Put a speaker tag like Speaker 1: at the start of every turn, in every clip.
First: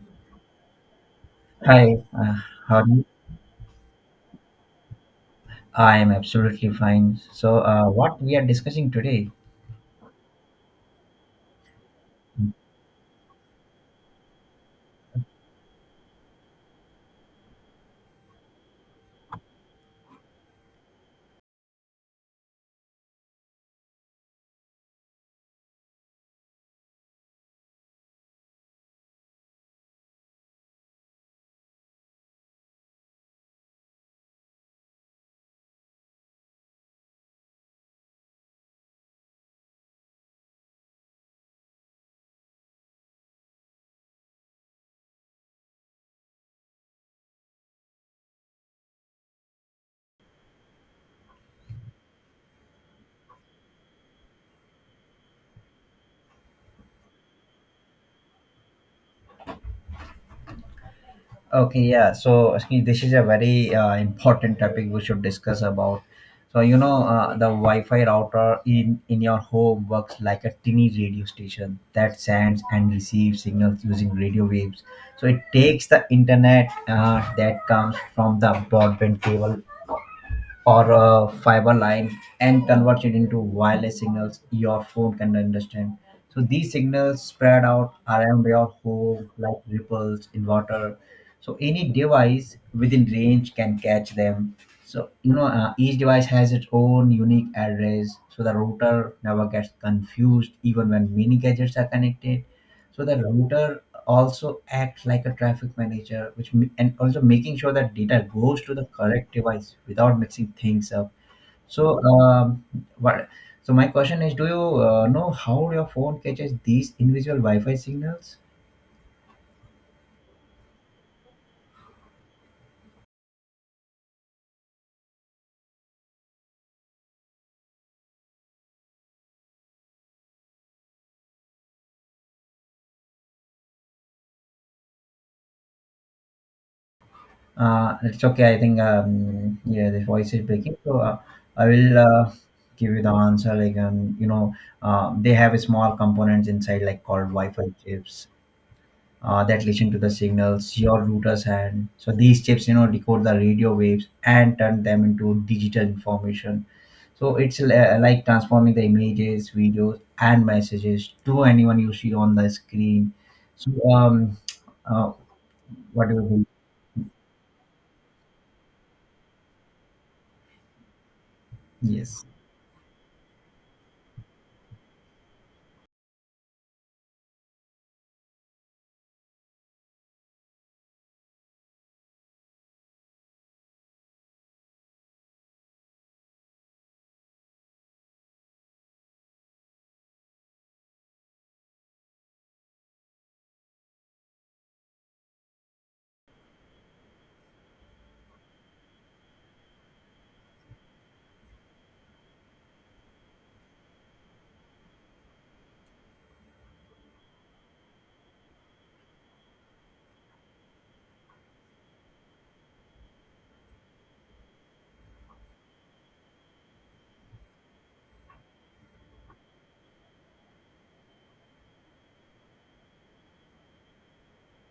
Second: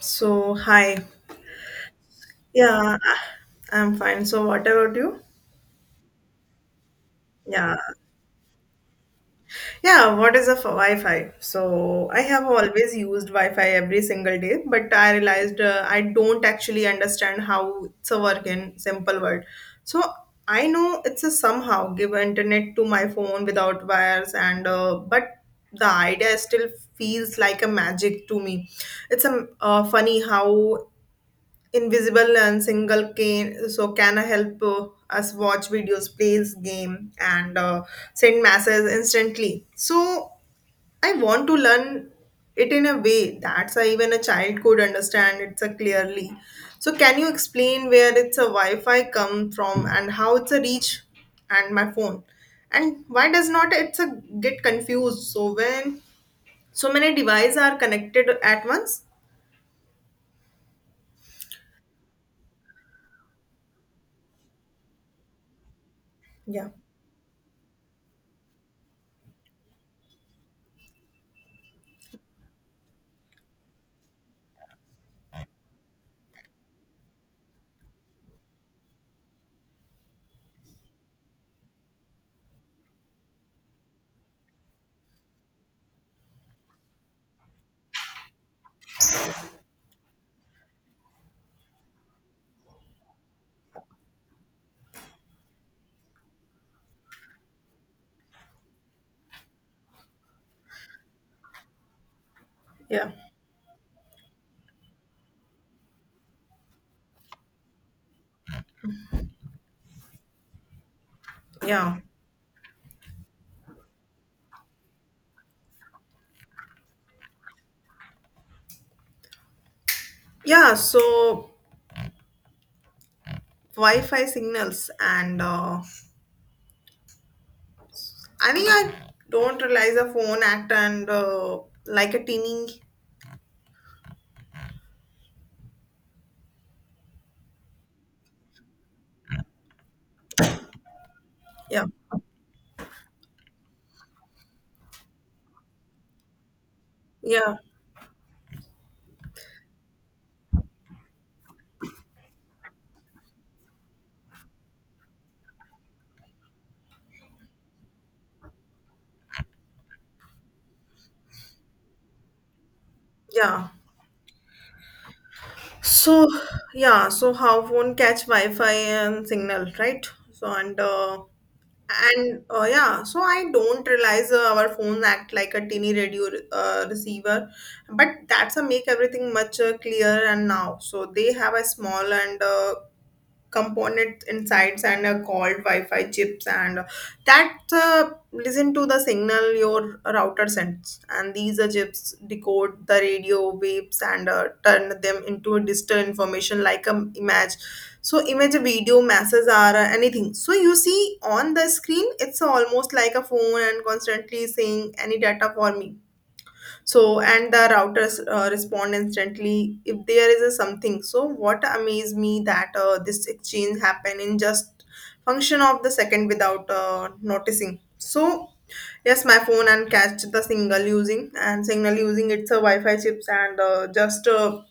Speaker 1: So, hi.
Speaker 2: Hi,
Speaker 1: Yeah,
Speaker 2: howdy.
Speaker 1: I'm fine. So, what about you?
Speaker 2: I am absolutely fine. So,
Speaker 1: Yeah.
Speaker 2: what we are discussing today?
Speaker 1: Yeah, what is a Wi-Fi? So, I have always used Wi-Fi every single day, but I realized I don't actually understand how it's a work in simple word. So, I know it's a somehow give internet to my phone without wires and but the idea still feels like a magic to me. It's a funny how invisible and single can so can help us watch videos plays game and send messages instantly. So I want to learn it in a way that's even a child could understand it so clearly. So can you explain where it's a Wi-Fi come from and how it's a reach and my phone, and why does not it's a get confused so when so many devices are connected at once?
Speaker 2: Okay, yeah. So, see, this is a very important topic we should discuss about. So,
Speaker 1: Yeah,
Speaker 2: you know, the Wi-Fi router in your home works like a tiny radio station that sends and receives signals using radio waves. So, it takes the internet that comes from the broadband cable or a fiber line and convert it into wireless signals your phone can understand. So these signals spread out around your home like ripples in water. So any device within range can catch them. So you know each device has its own unique address, so the router never gets confused even when many gadgets are connected. So
Speaker 1: yeah,
Speaker 2: the router also acts like a traffic manager, which and also making sure that data goes to the correct device without mixing things up.
Speaker 1: yeah.
Speaker 2: So, what? So my question is, do you know how your phone catches these invisible Wi-Fi signals?
Speaker 1: Yeah, so Wi-Fi signals and I think I don't realize a phone act and like a teeny.
Speaker 2: It's okay. I think yeah, the voice is breaking. So I
Speaker 1: Yeah,
Speaker 2: will give you the answer. Like you know, they have a small components inside, like called
Speaker 1: yeah,
Speaker 2: Wi-Fi chips, that listen to the signals your router's hand. So these chips, you know, decode the radio waves and turn them into digital information. So it's like transforming the images, videos, and messages to anyone you see on the screen.
Speaker 1: yeah.
Speaker 2: So uh, what do
Speaker 1: So
Speaker 2: you think?
Speaker 1: yeah, so how phone catch Wi-Fi and signal right, so
Speaker 2: Yes.
Speaker 1: and yeah, so I don't realize our phones act like a teeny radio receiver, but that's a make everything much clearer and now. So they have a small and component insides and are called Wi-Fi chips and that listen to the signal your router sends, and these chips decode the radio waves and turn them into digital information like a image. So image, video, messages are anything so you see on the screen. It's almost like a phone and constantly saying any data for me. So, and the routers respond instantly if there is a something. So, what amazed me that this exchange happened in just function of the second without noticing. So, yes, my phone and catch the single using and signal using it's a Wi-Fi chips and just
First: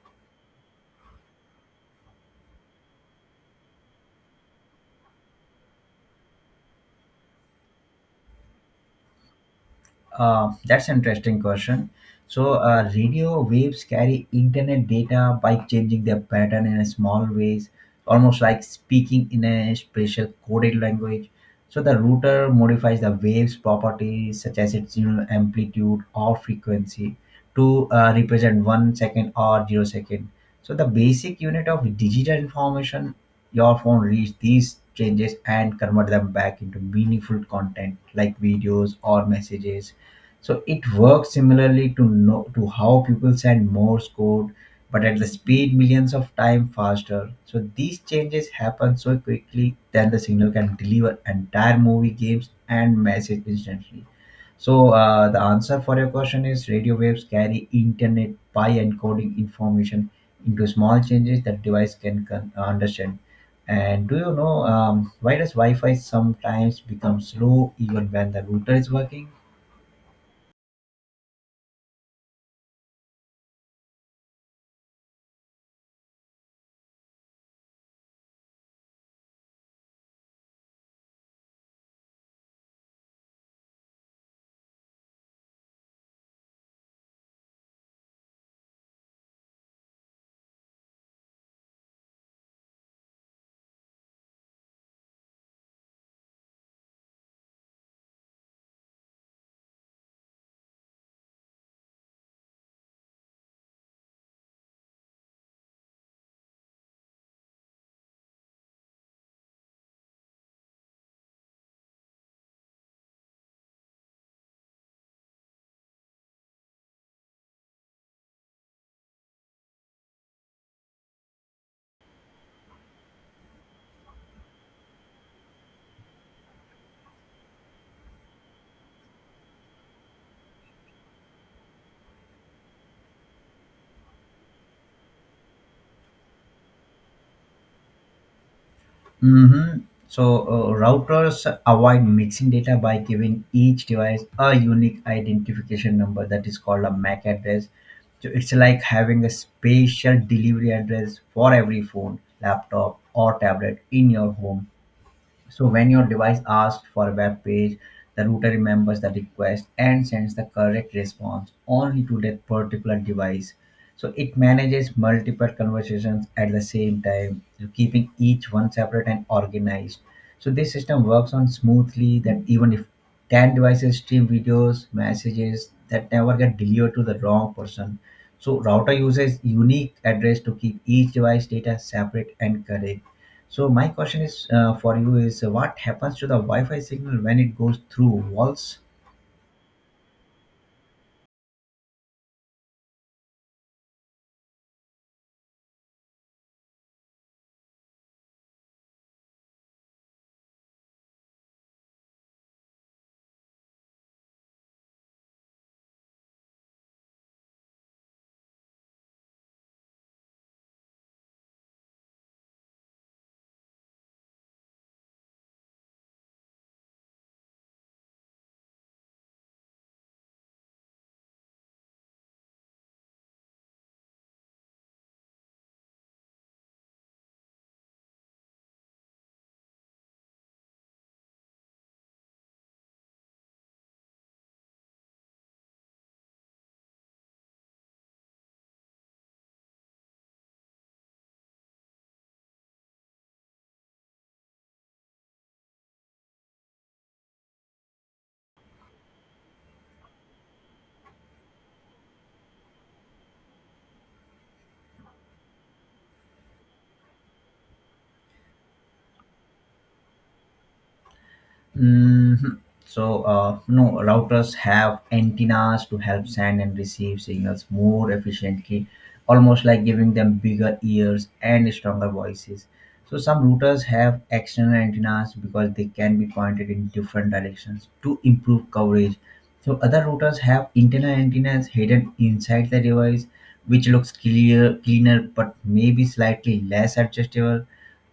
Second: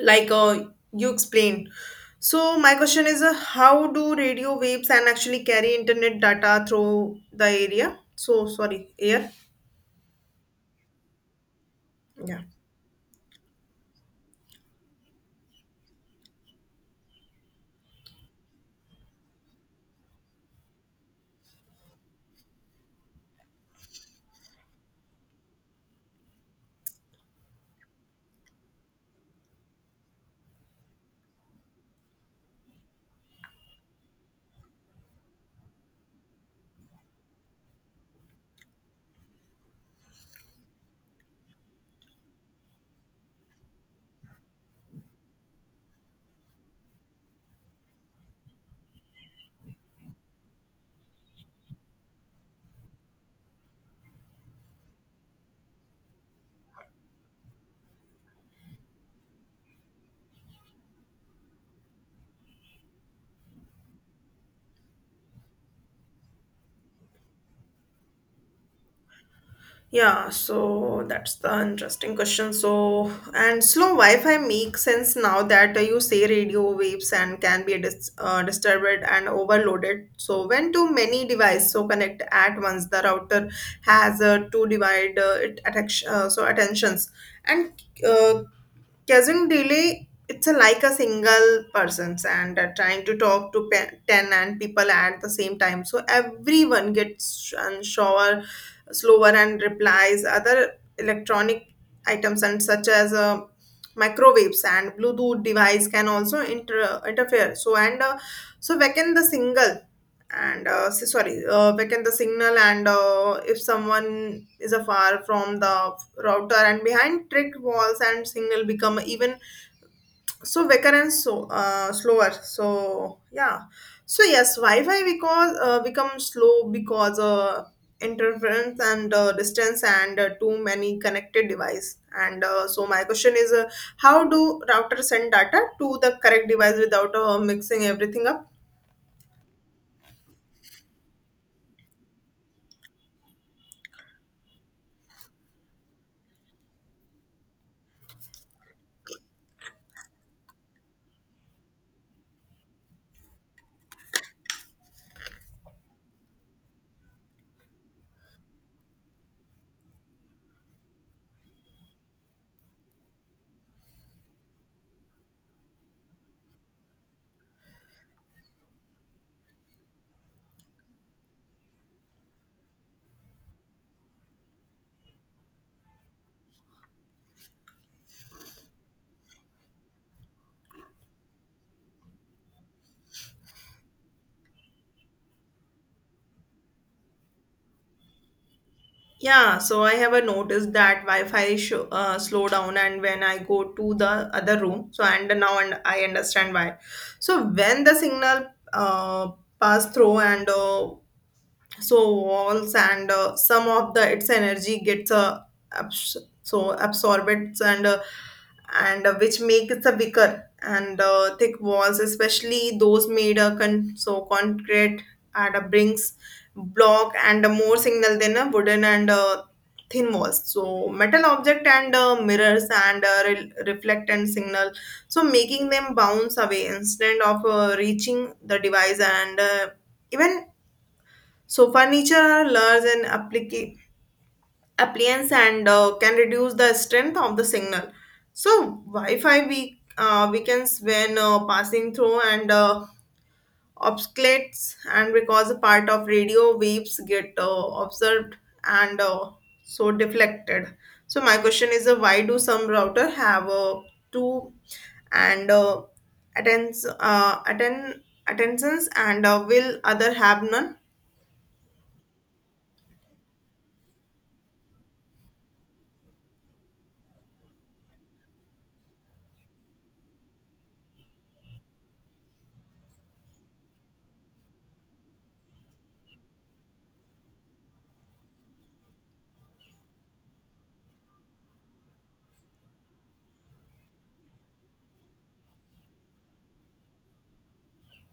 Speaker 1: like uh, you explained. So, my question is, how do radio waves and actually carry internet data through the area? So, sorry, air.
Speaker 2: That's an interesting question.
Speaker 1: Yeah.
Speaker 2: So, radio waves carry internet data by changing their pattern in a small ways, almost like speaking in a special coded language. So, the router modifies the waves properties such as its you know, amplitude or frequency to represent one second or zero second. So, the basic unit of digital information your phone reads these changes and convert them back into meaningful content like videos or messages so it works similarly to no, to how people send Morse code, but at the speed millions of times faster. So these changes happen so quickly that the signal can deliver entire movie, games, and message instantly. So the answer for your question is radio waves carry internet by encoding information into small changes that device can understand. And do you know why does Wi-Fi sometimes become slow even when the router is working?
Speaker 1: Yeah, so that's the interesting question. So, and slow Wi-Fi makes sense now that you say radio waves and can be disturbed and overloaded. So, when too many devices so connect at once, the router has to divide it attention, so attentions and uh, Cousin really, it's a, like a single person's and trying to talk to 10 and people at the same time. So everyone gets unsure, slower, and replies other electronic items and such as microwaves and Bluetooth device can also interfere. So and so weaken the single and s- sorry weaken the signal, and if someone is afar from the router and behind trick walls and signal become even so weaker and so slower. So yeah, so yes, Wi-Fi because become slow because interference and distance and too many connected device and so my question is, how do routers send data to the correct device without mixing everything up?
Speaker 2: Hmm. So, routers avoid mixing data by giving each device a unique identification number that is called a MAC address. So, it's like having a special delivery address for every phone, laptop, or tablet in your home. So when your device asks for a web page, the router remembers the request and sends the correct response only to that particular device. So it manages multiple conversations at the same time, keeping each one separate and organized. So this system works on smoothly that even if 10 devices stream videos, messages that never get delivered to the wrong person. So router uses unique address to keep each device data separate and correct. So my question is for you is what happens to the Wi-Fi signal when it goes through walls.
Speaker 1: Yeah, so I have a noticed that Wi-Fi show, slow down, and when I go to the other room, so and now and I understand why. So when the signal uh, pass through and so walls, and some of the its energy gets abs- so absorbed and which makes it a weaker, and thick walls especially those made so concrete and brings block and more signal than a wooden and thin walls. So metal object and mirrors and reflect and signal, so making them bounce away instead of reaching the device, and even so furniture are large and appliance and can reduce the strength of the signal. So Wi-Fi weak, weakens when passing through and obsculates and because a part of radio waves get observed and so deflected. So my question is, why do some router have two and attends uh, atten- attentions and will other have none?
Speaker 2: Mhm. So, no, routers have antennas to help send and receive signals more efficiently, almost like giving them bigger ears and stronger voices. So, some routers have external antennas because they can be pointed in different directions to improve coverage. So, other routers have internal antennas hidden inside the device, which looks clear, cleaner, but maybe slightly less adjustable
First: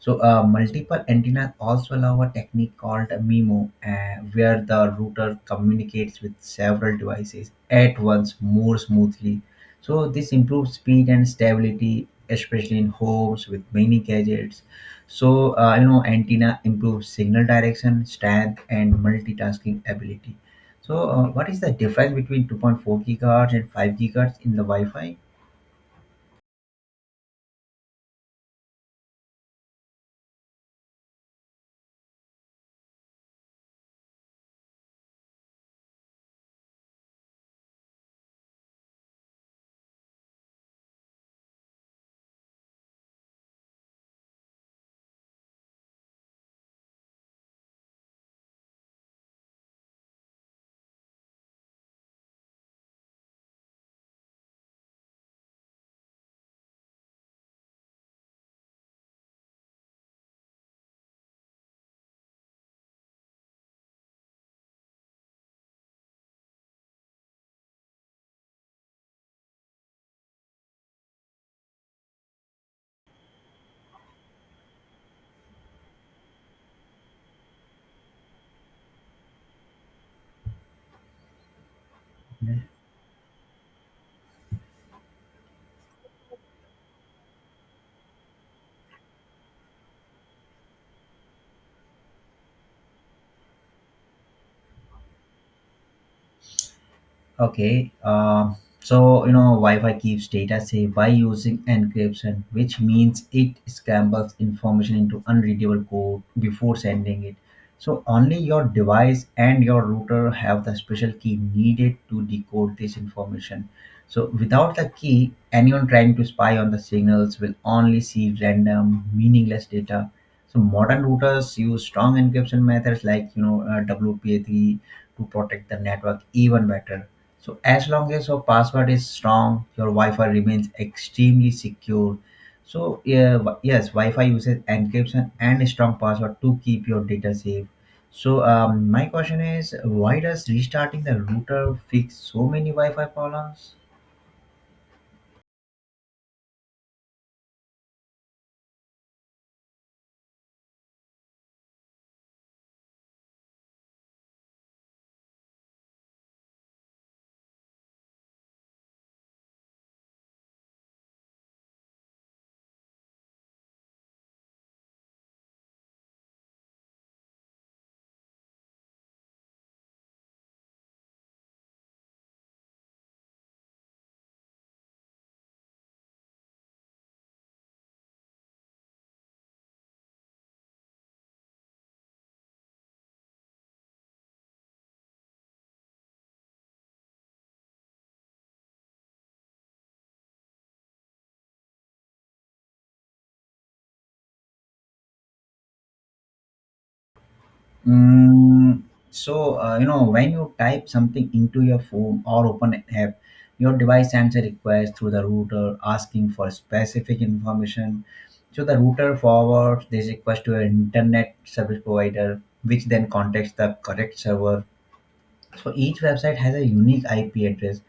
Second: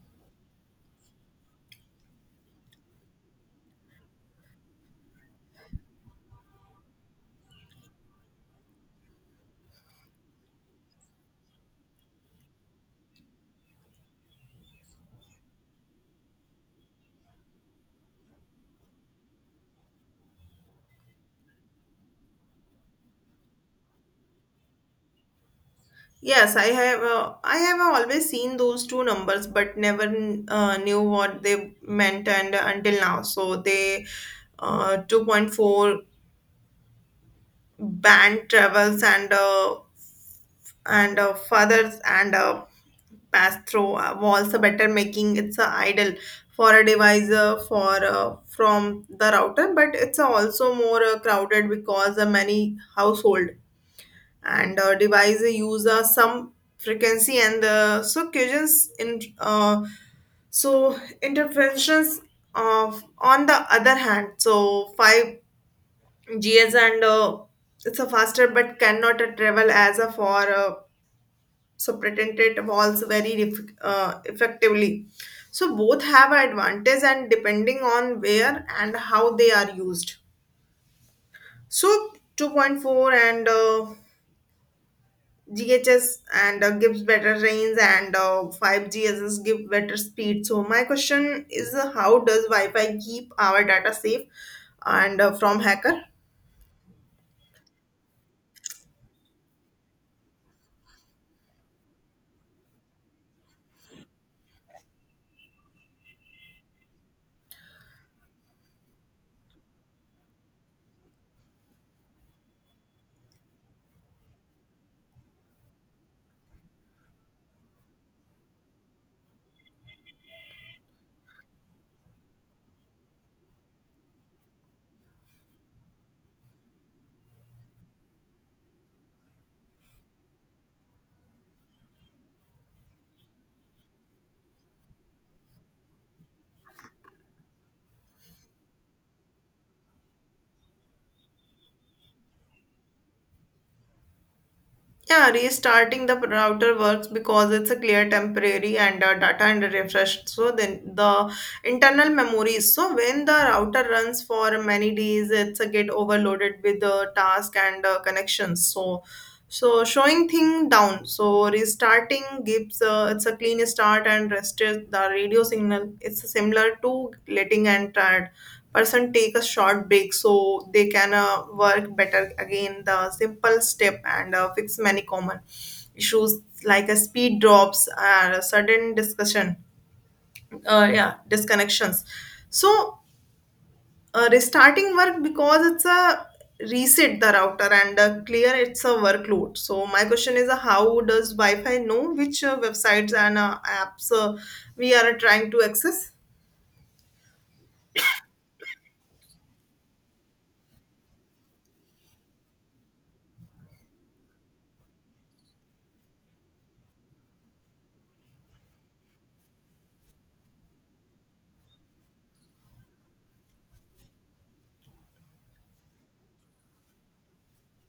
Speaker 2: so multiple antennas also allow a technique called a MIMO, where the router communicates with several devices at once more smoothly. So this improves speed and stability, especially in homes with many gadgets. So you know, antenna improves signal direction, strength, and multitasking ability. So what is the difference between 2.4 gigahertz and 5 gigahertz in the Wi-Fi?
Speaker 1: Yes, I have. I have always seen those two numbers, but never knew what they meant, and until now, so they 2.4 band travels and furthers and pass through walls are better, making it's a idle for a device for from the router, but it's also more crowded because many household and device use some frequency and so cushions in so interventions of. On the other hand, so 5Gs and it's a faster, but cannot travel as a for subprotected walls very effectively. So both have advantage and depending on where and how they are used. So 2.4 and GHS and gives better range, and 5GSS give better speed. So my question is, how does Wi-Fi keep our data safe and from hacker?
Speaker 2: Okay, so you know, Wi-Fi keeps data safe by using encryption, which means it scrambles information into unreadable code before sending it. So only your device and your router have the special key needed to decode this information. So without the key, anyone trying to spy on the signals will only see random, meaningless data. So modern routers use strong encryption methods like you know WPA3 to protect the network even better so as long as your password is strong, your Wi-Fi remains extremely secure. So yeah, yes, Wi-Fi uses encryption and a strong password to keep your data safe. So my question is, why does restarting the router fix so many Wi-Fi problems?
Speaker 1: Yeah, restarting the router works because it's a clear temporary and data and refreshed. So then the internal memory. So when the router runs for many days, it's a get overloaded with the task and connections. So so showing thing down. So restarting gives it's a clean start and restores the radio signal. It's similar to letting and tired person take a short break so they can work better again. The simple step and fix many common issues like a speed drops and a sudden discussion, yeah, disconnections. So restarting work because it's a reset the router and clear it's a workload. So my question is, how does Wi-Fi know which websites and apps we are trying to access?
Speaker 2: Mm, so you know when you type something into your phone or open an app, your device sends a request through the router asking for specific information. So the router forwards this request to an internet service provider, which then contacts the correct server so each website has a unique IP address,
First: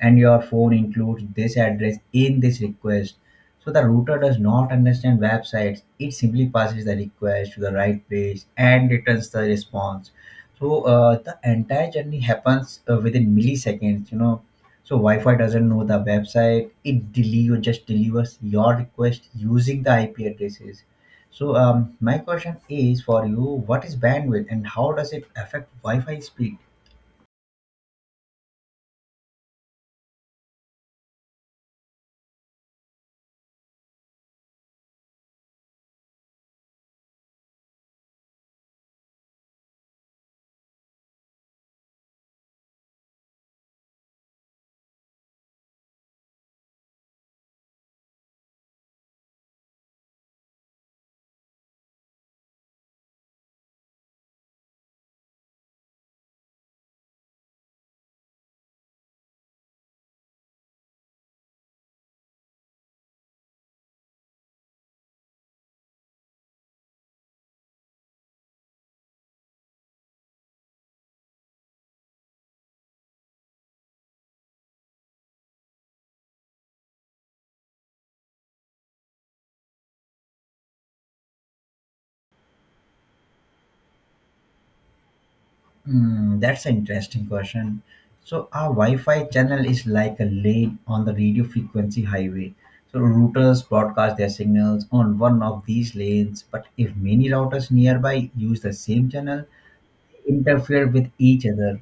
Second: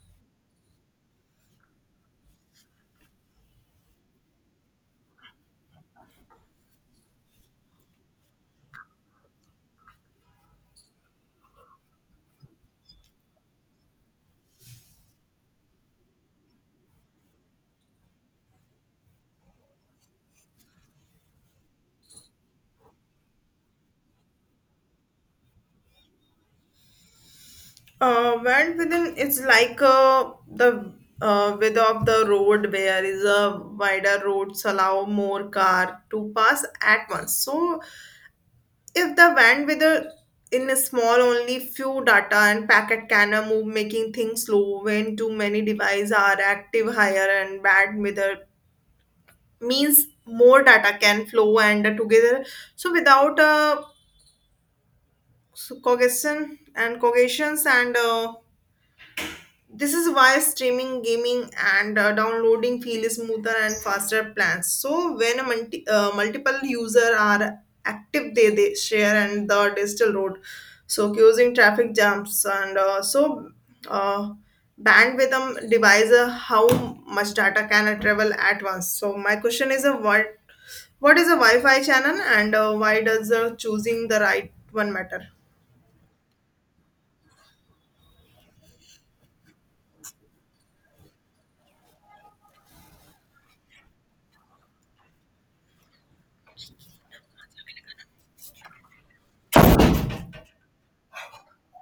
Speaker 2: and your phone includes this address in this request. So the router does not understand websites. It simply passes the request to the right page and returns the response. So the entire journey happens within milliseconds. You know, so Wi-Fi doesn't know the website. It deliver just delivers your request using the IP addresses. So my question is for you: what is bandwidth, and how does it affect Wi-Fi speed?
Speaker 1: Went within it's like the width of the road where is a wider roads allow more car to pass at once. So if the van with a in a small, only few data and packet can move, making things slow when too many devices are active. Higher and bad with a means more data can flow and together so without so cognition and cognitions and this is why streaming, gaming, and downloading feel smoother and faster plans. So when a multiple user are active, they share and the digital road, so causing traffic jumps and so uh, bandwidth device, how much data can I travel at once. So my question is, what is a Wi-Fi channel and why does choosing the right one matter?
Speaker 2: Hmm, that's an interesting question. So our Wi-Fi channel is like a lane on the radio frequency highway. So routers broadcast their signals on one of these lanes, but if many routers nearby use the same channel, interfere with each other.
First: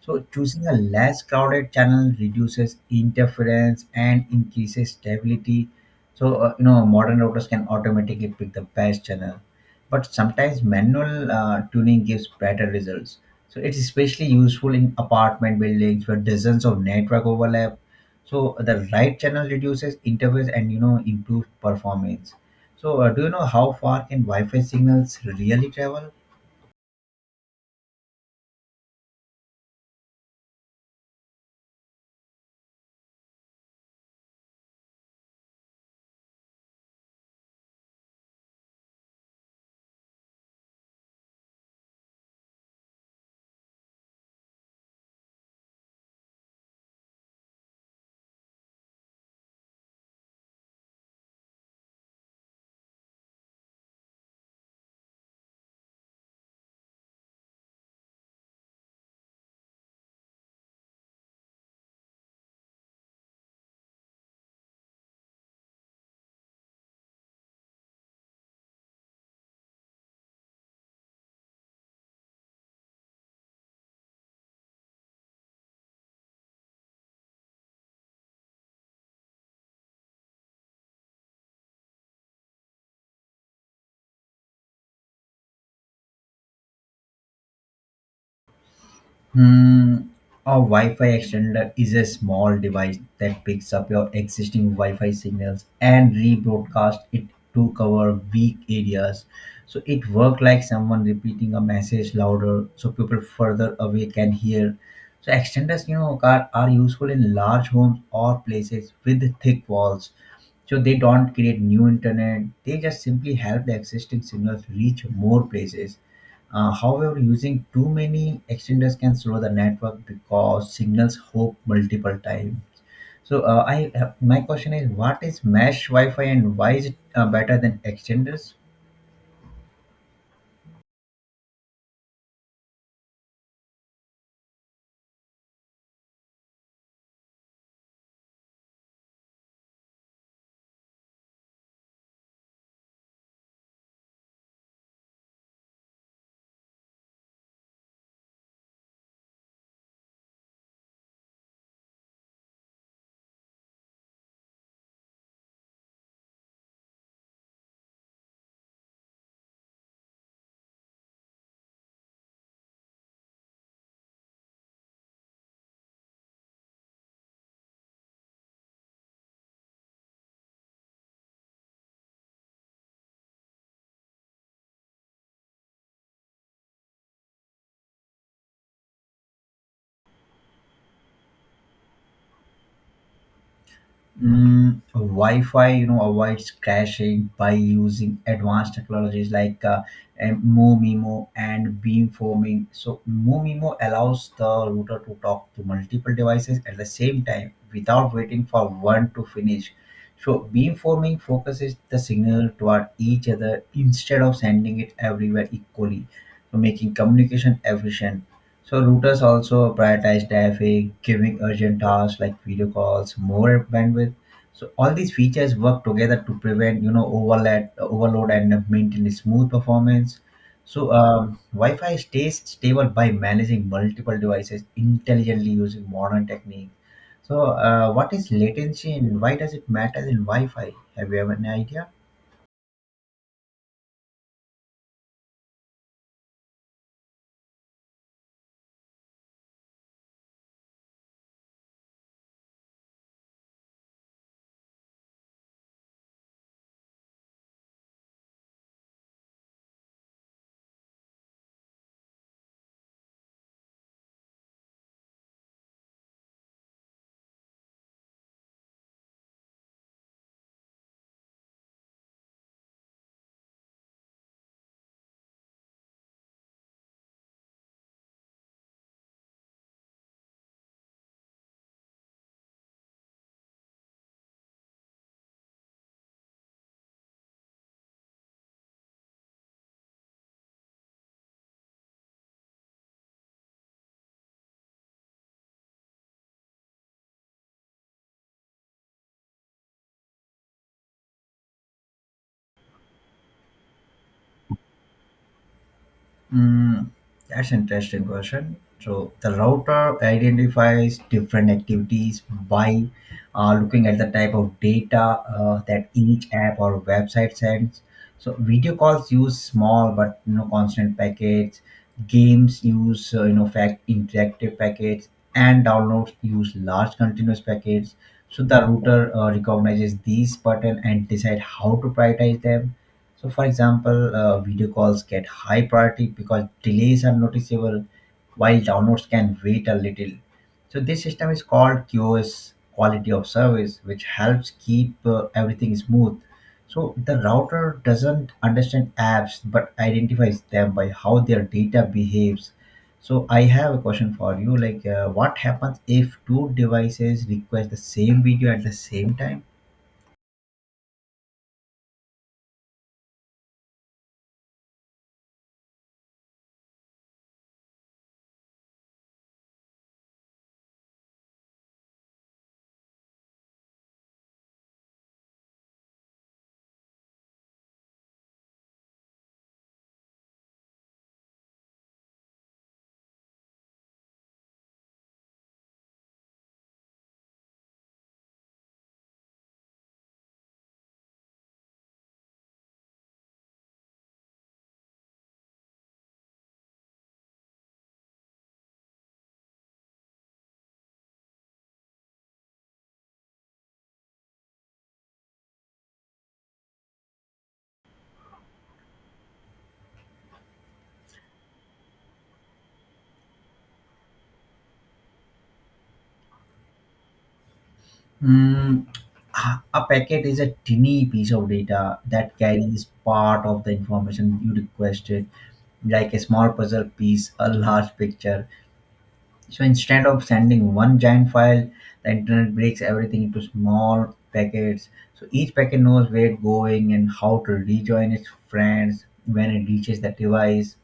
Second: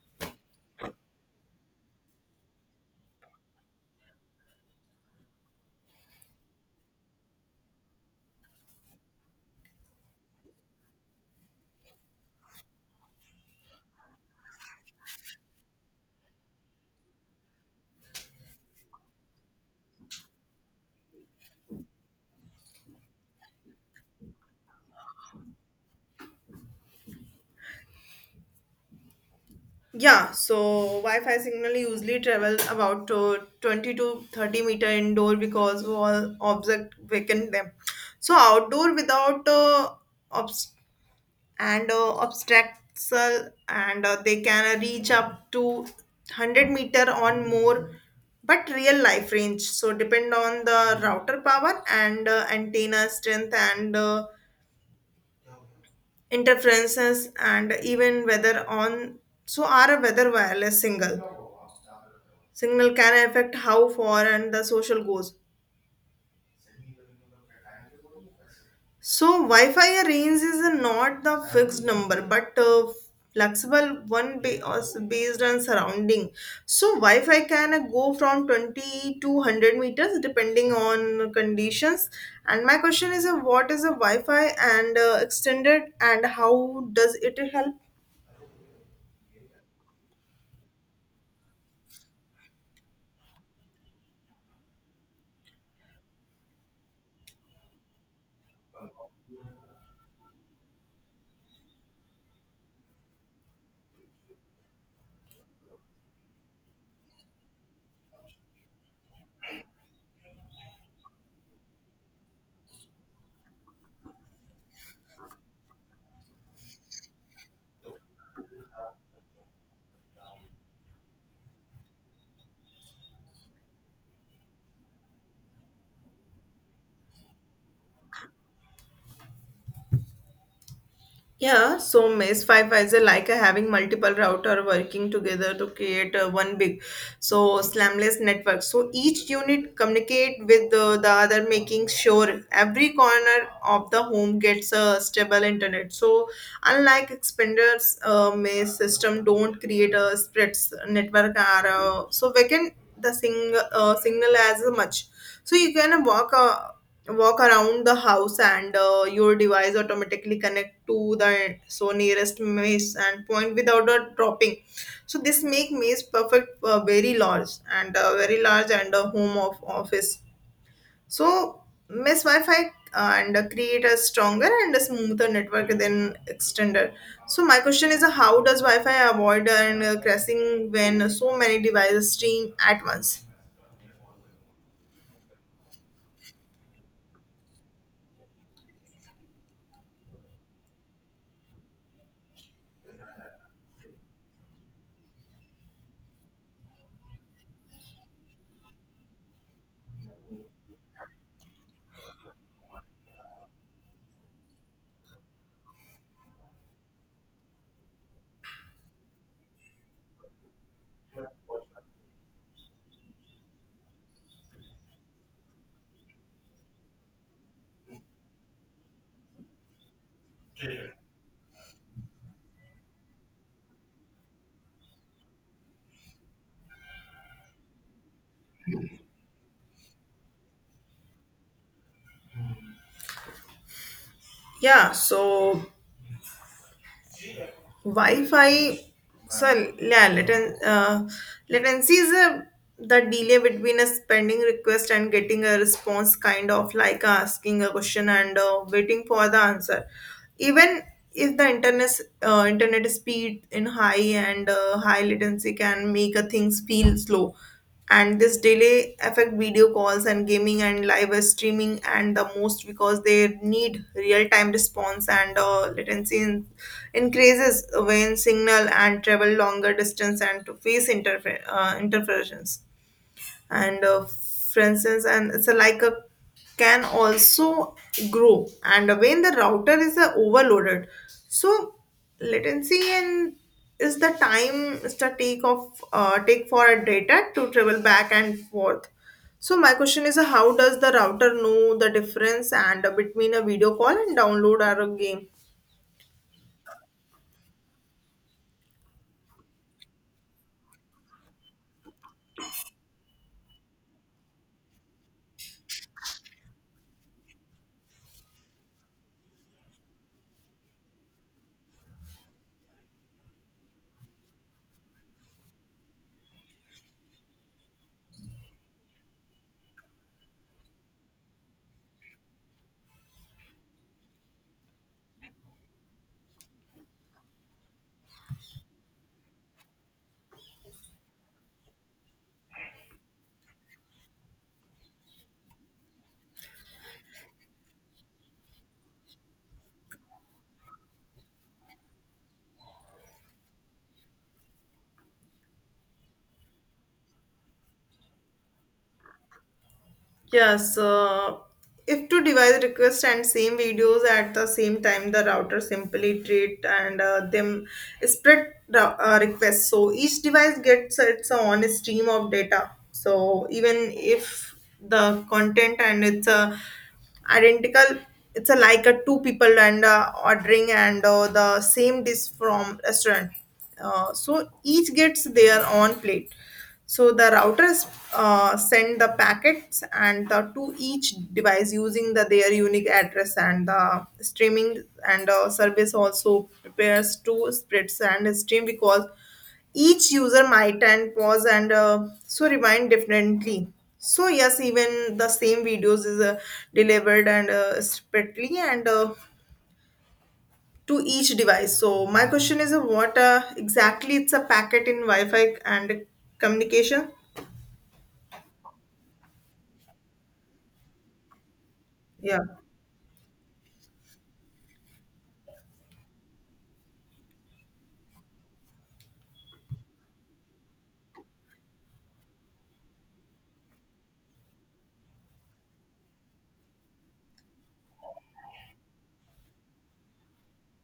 Speaker 2: So choosing a less crowded channel reduces interference and increases stability. So you know modern routers can automatically pick the best channel, but sometimes manual tuning gives better results. So it's especially useful in apartment buildings where dozens of network overlap. So the right channel reduces interference and you know improves performance. So do you know how far can Wi-Fi signals really travel?
Speaker 1: Yeah, so Wi-Fi signal usually travels about 20 to 30 meter indoor because all object weaken them. So outdoor without obst- and obstacle and they can reach up to 100 meter on more, but real life range so depend on the router power and antenna strength and interferences and even whether on so are a weather wireless single signal can affect how far and the social goes. So Wi-Fi range is not the fixed number, but flexible one based on surrounding. So Wi-Fi can go from 20 to 100 meters depending on conditions. And my question is, what is a Wi-Fi and extended, and how does it help?
Speaker 2: Hmm. A Wi-Fi extender is a small device that picks up your existing Wi-Fi signals and rebroadcasts it to cover weak areas. So it works like someone repeating a message louder, so people further away can hear. So extenders, you know, are useful in large homes or places with thick walls. So they don't create new internet. They just simply help the existing signals reach more places. However, using too many extenders can slow the network because signals hop multiple times. So I my question is, what is mesh Wi-Fi and why is it better than extenders?
Speaker 1: Yeah, so Mesh 5 is like a having multiple router working together to create one big, so slamless network. So each unit communicate with the other, making sure every corner of the home gets a stable internet. So unlike expanders, Mesh system don't create a spreads network are so we can the sing signal as much. So you can walk around the house and your device automatically connect to the so nearest maze and point without a dropping. So this make maze perfect, very large and a home of office. So mesh Wi-Fi and create a stronger and a smoother network than extender. So my question is, how does Wi-Fi avoid and crashing when so many devices stream at once?
Speaker 2: Mm, Wi-Fi, you know, avoids crashing by using advanced technologies like MoMeMo and beamforming. So MoMeMo allows the router to talk to multiple devices at the same time without waiting for one to finish. So beamforming focuses the signal toward each other instead of sending it everywhere equally, so making communication efficient. So routers also prioritize traffic, giving urgent tasks like video calls, more bandwidth. So all these features work together to prevent you know overload and maintain smooth performance. So Wi-Fi stays stable by managing multiple devices intelligently using modern techniques. So what is latency and why does it matter in Wi-Fi? Have you have an idea?
Speaker 1: Yeah, so Wi-Fi, so yeah, latency is a, the delay between a spending request and getting a response, kind of like asking a question and waiting for the answer. Even if the internet internet speed in high and high latency can make a things feel slow, and this delay affect video calls and gaming and live streaming and the most because they need real-time response, and latency increases when signal and travel longer distance and to face interference, and for instance and it's a, like a can also grow and when the router is overloaded. So latency and is the time is the take of take for a data to travel back and forth. So my question is, how does the router know the difference and between a video call and download or a game?
Speaker 2: Mm, that's interesting question. So the router identifies different activities by looking at the type of data that each app or website sends. So video calls use small but you know constant packets. Games use you know fact interactive packets, and downloads use large continuous packets. So the router recognizes these pattern and decide how to prioritize them so, for example, video calls get high priority because delays are noticeable, while downloads can wait a little. So, this system is called QoS quality of service, which helps keep everything smooth. So, the router doesn't understand apps but identifies them by how their data behaves. So, I have a question for you like, what happens if two devices request the same video at the same time?
Speaker 1: Yes, if two device request and same videos at the same time, the router simply treat and them requests. So each device gets its own stream of data. So even if the content and it's identical, it's a, like a two people and ordering and the same dish from restaurant. So each gets their own plate. So the routers send the packets and the, to each device using the their unique address, and the streaming and service also prepares two splits and stream because each user might and pause and so remind differently. So yes, even the same videos is delivered and separately and to each device. So my question is, what exactly it's a packet in Wi-Fi and communication?
Speaker 2: Mm, a packet is a tiny piece of data that
Speaker 1: Yeah.
Speaker 2: carries part of the information you requested, like a small puzzle piece, a large picture. So instead of sending one giant file, the internet breaks everything into small packets. So each packet knows where it's going and how to rejoin its friends when it reaches the device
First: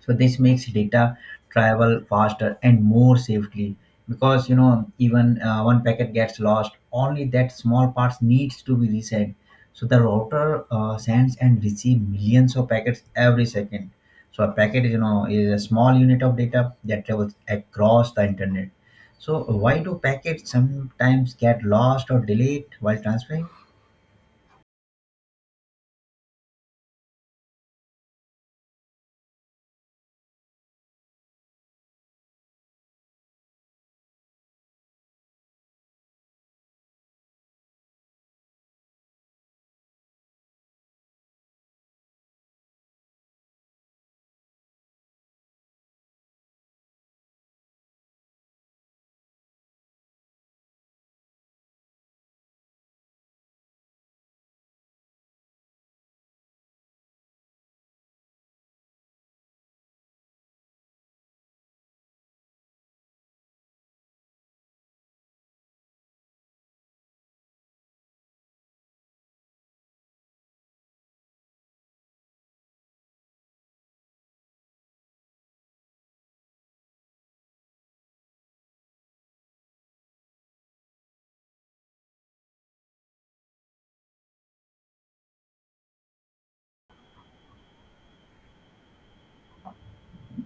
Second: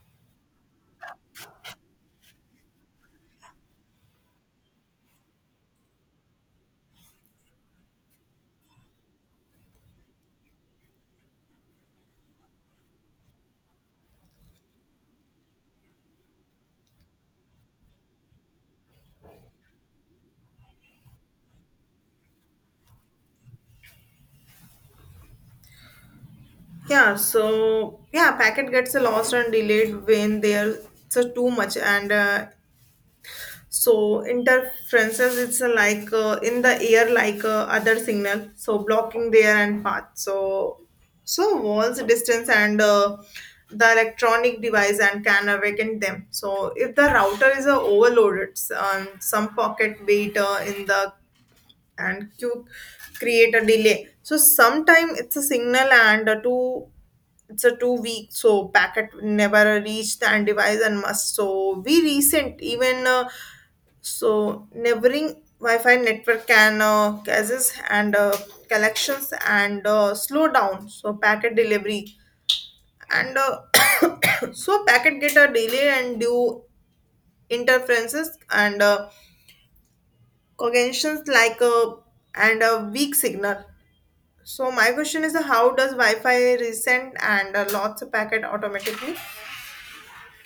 Speaker 2: so this makes data travel faster and more safely because you know even one packet gets lost only that small parts needs to be resent so the router sends and receives millions of packets every second so a packet you know is a small unit of data that travels across the internet so why do packets sometimes get lost or delayed while transferring.
Speaker 1: Yeah, packet gets lost and delayed when there's too much, and so interferences it's like in the air, like other signal, so blocking their and path. So, so walls, distance, and the electronic device and can awaken them. So, if the router is overloaded, some pocket weight in the and you create a delay, so sometime it's a signal and a two it's a two week so packet never reach the end device and must so we recent even so neighboring Wi-Fi network can causes and collections and slow down so packet delivery and so packet get a delay and due interferences and cognitions like a and a weak signal. So my question is, how does Wi-Fi resend and lots of packet automatically?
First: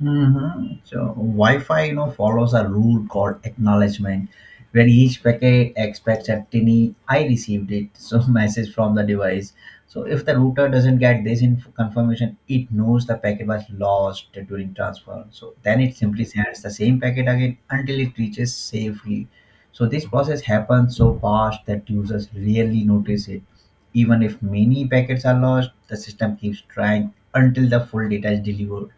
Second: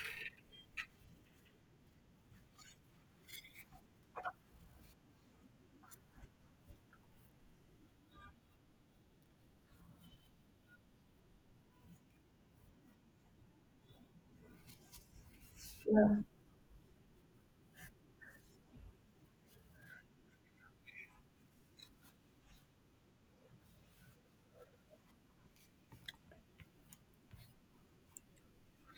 Speaker 2: Mhm. So Wi-Fi, you know, follows a rule called acknowledgement, where each packet expects at tiny I received it, so message from the device. So if the router doesn't get this confirmation, it knows the packet was lost during transfer. So then it simply sends the same packet again until it reaches safely. So this process happens so fast that users rarely notice it. Even if many packets are lost, the system keeps trying until the full data is delivered.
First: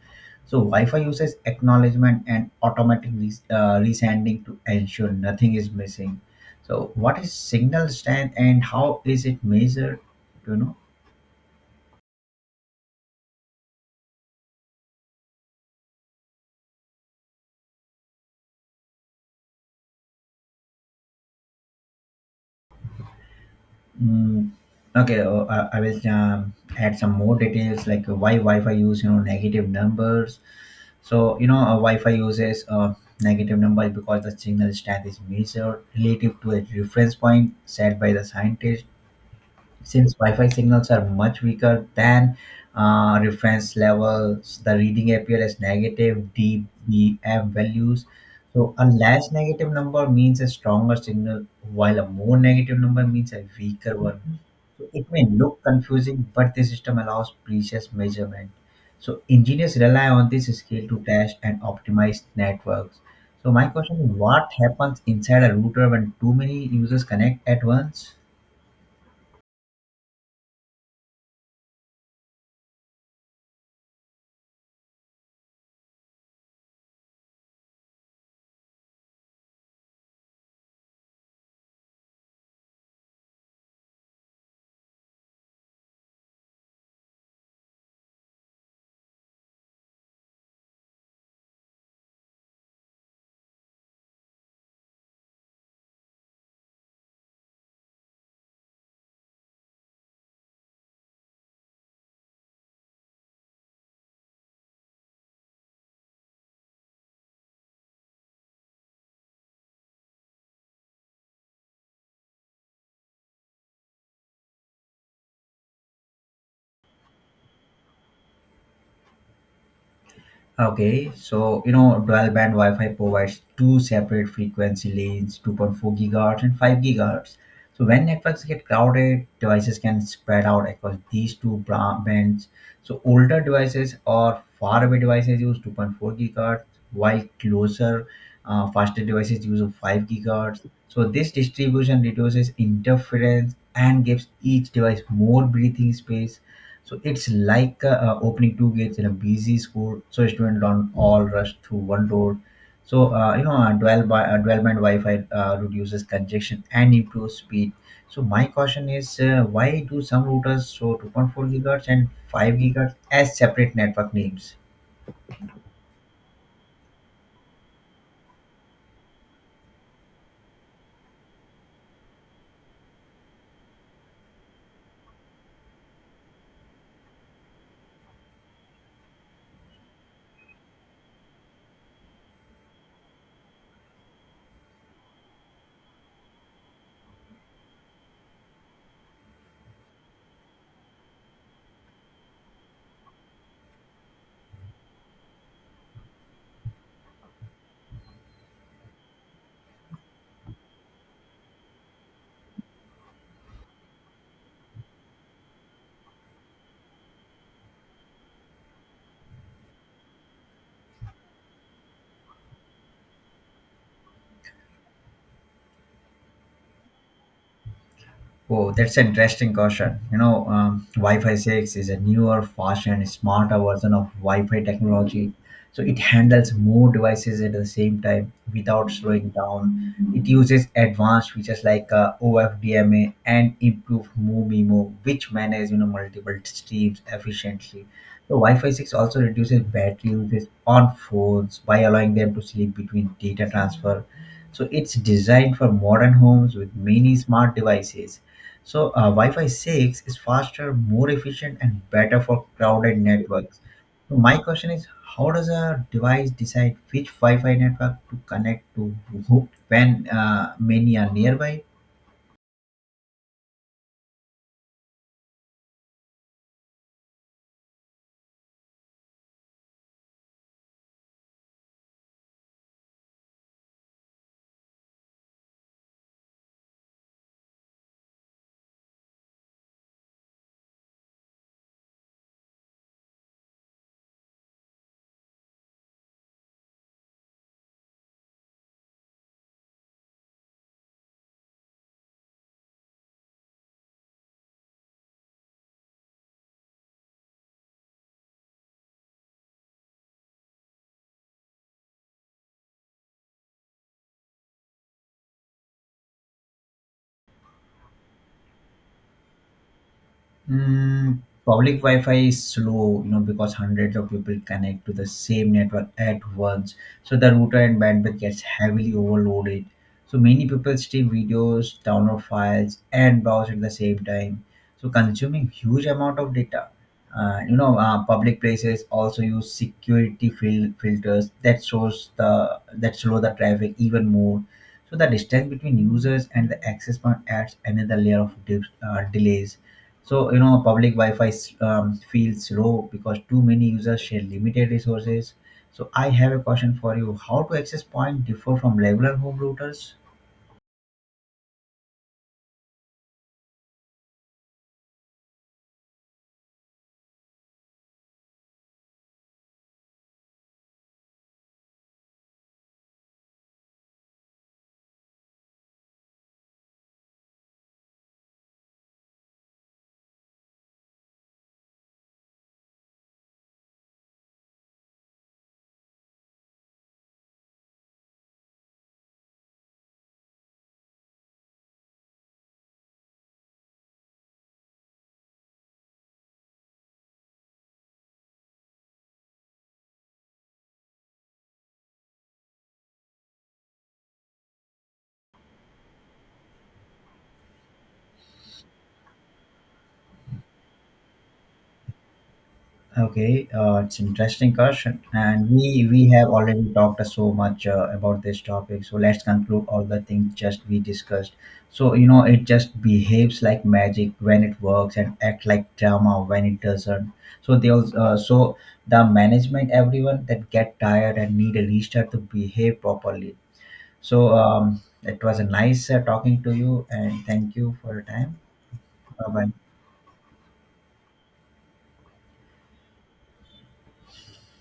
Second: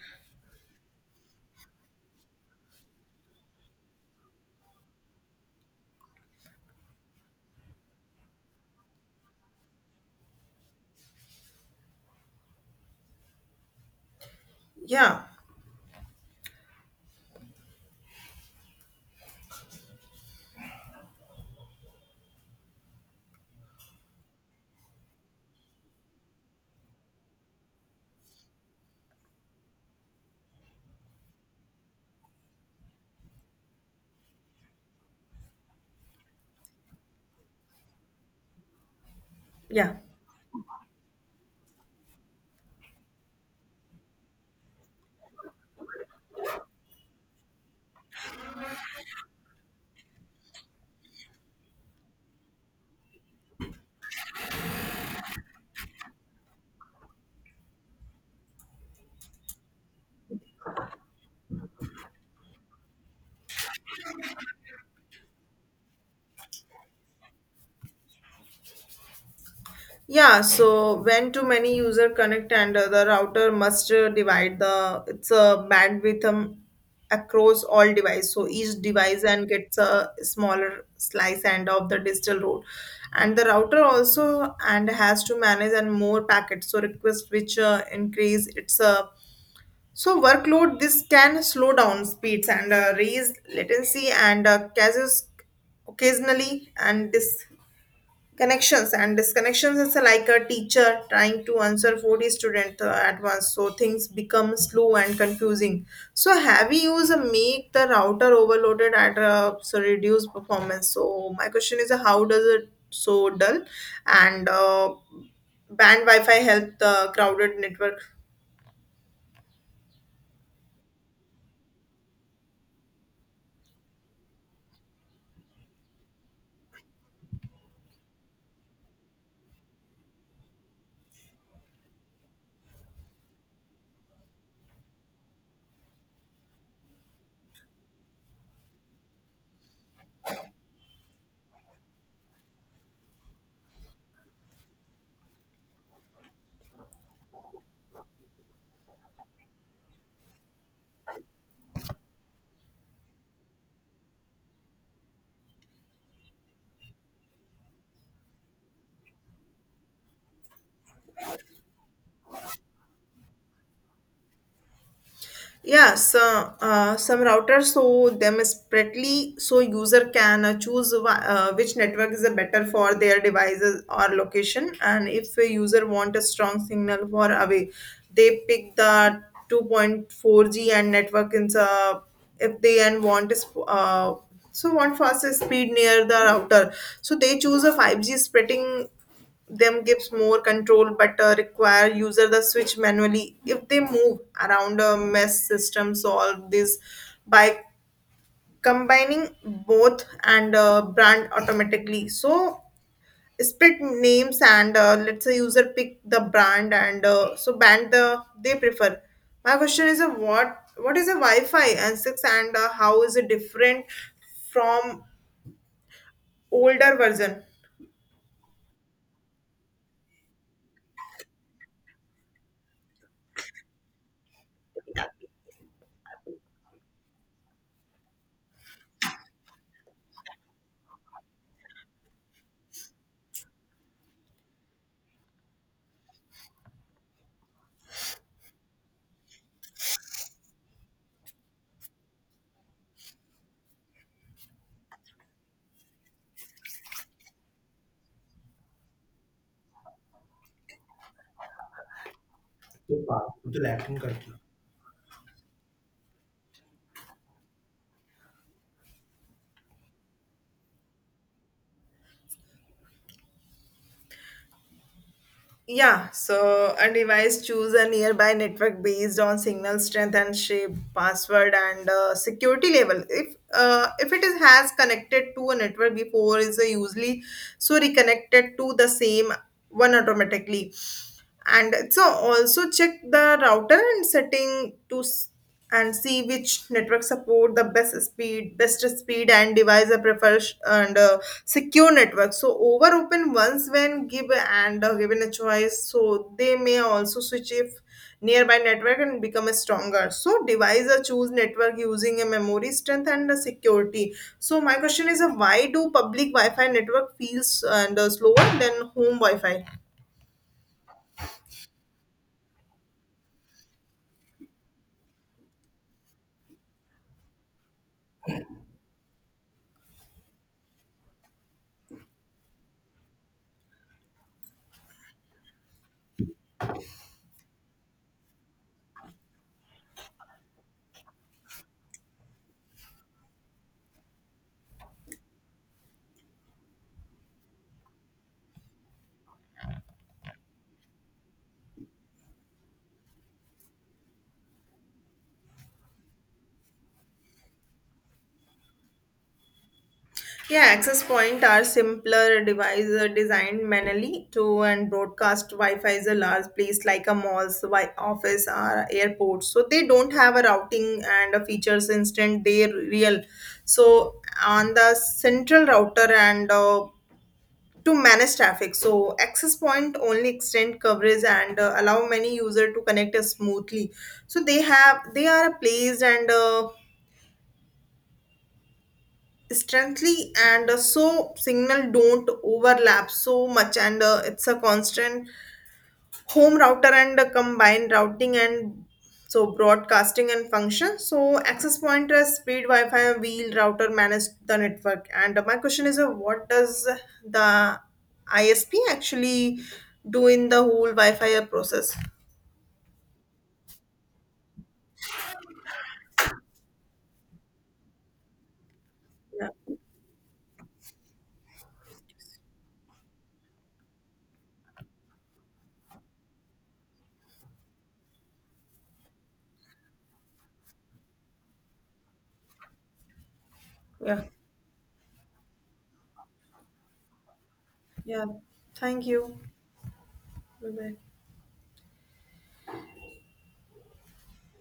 Speaker 2: So Wi-Fi uses acknowledgement and automatic resending to ensure nothing is missing. So what is signal strength and how is it measured? You know.
Speaker 1: Yeah,
Speaker 2: Mm, okay, I will add some more details like why Wi-Fi use you know negative numbers. So you know Wi-Fi uses negative numbers because the signal strength is measured relative to a reference point set by the scientist
Speaker 1: yeah,
Speaker 2: since Wi-Fi signals are much weaker than reference levels, the reading appear as negative dBm values. So a less negative number means a stronger signal, while a more negative number means a weaker one. So it may look confusing, but the system allows precise measurement. So engineers rely on this scale to test and optimize networks. So my question is, what happens inside a router when too many users connect at once?
Speaker 1: yeah. So when too many user connect and the router must divide the its bandwidth, across all device. So each device and gets a smaller slice and of the digital road, and the router also and has to manage and more packets. So request which increase its so workload, this can slow down speeds and raise latency and causes occasionally and disconnections, and disconnections is like a teacher trying to answer 40 students at once. So things become slow and confusing. So heavy use make the router overloaded at so reduce performance. So my question is, how does it so dull and band Wi-Fi help the crowded network?
Speaker 2: Okay, so you know, dual band Wi-Fi provides two separate frequency lanes, 2.4 gigahertz and 5 gigahertz. So when networks get crowded, devices can spread out across these bands. So older devices or faraway devices use 2.4 gigahertz, while closer, faster devices use of 5 gigahertz. So this distribution reduces interference and gives each device more breathing space. So it's like opening two gates in a busy school, so students don't all rush through one door. So you know, dwell by dual band Wi-Fi reduces congestion and improves speed. So my question is, why do some routers show 2.4 gigahertz and 5 gigahertz as separate network names?
Speaker 1: Yeah, so some routers show them separately so user can choose which network is better for their devices or location. And if a user want a strong signal for away, they pick the 2.4G and network in the if they and want is, so want faster speed near the router, so they choose a 5G spreading them gives more control but require user the switch manually if they move around a mess system solve this by combining both and brand automatically, so split names and let's say user pick the brand and so brand the they prefer. My question is, what is a Wi-Fi and 6 and how is it different from older version?
Speaker 2: Oh, that's an interesting question. You know, Wi-Fi 6 is a newer, faster, and smarter version of Wi-Fi technology. So it handles more devices at the same time without slowing down. It uses advanced features like OFDMA and improved MoMeMo, which manage you know multiple streams efficiently. So Wi-Fi 6 also reduces battery usage on phones by allowing them to sleep between data transfer. So it's designed for modern homes with many smart devices. So Wi-Fi 6 is faster, more efficient, and better for crowded networks. So my question is, how does a device decide which Wi-Fi network to connect to when many are nearby?
Speaker 1: Yeah, so a device choose a nearby network based on signal strength and shape, password and security level. If it is has connected to a network before, is usually so reconnected to the same one automatically. And so also check the router and setting to and see which network support the best speed and device I prefer sh- and secure network so over open once when give and given a choice, so they may also switch if nearby network and become a stronger so device are choose network using a memory strength and a security. So my question is, why do public Wi-Fi network feels and slower than home Wi-Fi?
Speaker 2: Mm, public Wi-Fi is slow, you know, because hundreds of people connect to the same network at once. So the router and bandwidth gets heavily overloaded. So many people stream videos, download files, and browse at the same time, so consuming huge amount of data. You know, public places also use security filters that shows the that slow the traffic even more. So the distance between users and the access point adds another layer of delays. So, you know, public Wi-Fi feels slow because too many users share limited resources. So, I have a question for you: how to access point differ from regular home routers?
Speaker 1: Yeah, access point are simpler devices designed manually to and broadcast Wi-Fi is a large place like a mall's office or airport. So they don't have a routing and a features instant. They're real. So on the central router and to manage traffic. So access point only extend coverage and allow many user to connect us smoothly. So they are placed and. Strengthly and so signal don't overlap so much and it's a constant home router and combined routing and so broadcasting and function, so access pointer speed Wi-Fi wheel router manage the network. And my question is, what does the ISP actually do in the whole Wi-Fi process?
Speaker 2: Okay, it's interesting question, and we have already talked so much about this topic. So let's
Speaker 1: yeah
Speaker 2: conclude all the things just we discussed. So you know, it just behaves like magic when it works and act like drama when it doesn't. So they also the management, everyone that get tired and need a restart to behave properly.
Speaker 1: yeah
Speaker 2: So it was a nice talking to you, and thank you for your
Speaker 1: yeah
Speaker 2: time.
Speaker 1: thank
Speaker 2: Bye
Speaker 1: you.
Speaker 2: bye.
Speaker 1: Bye bye.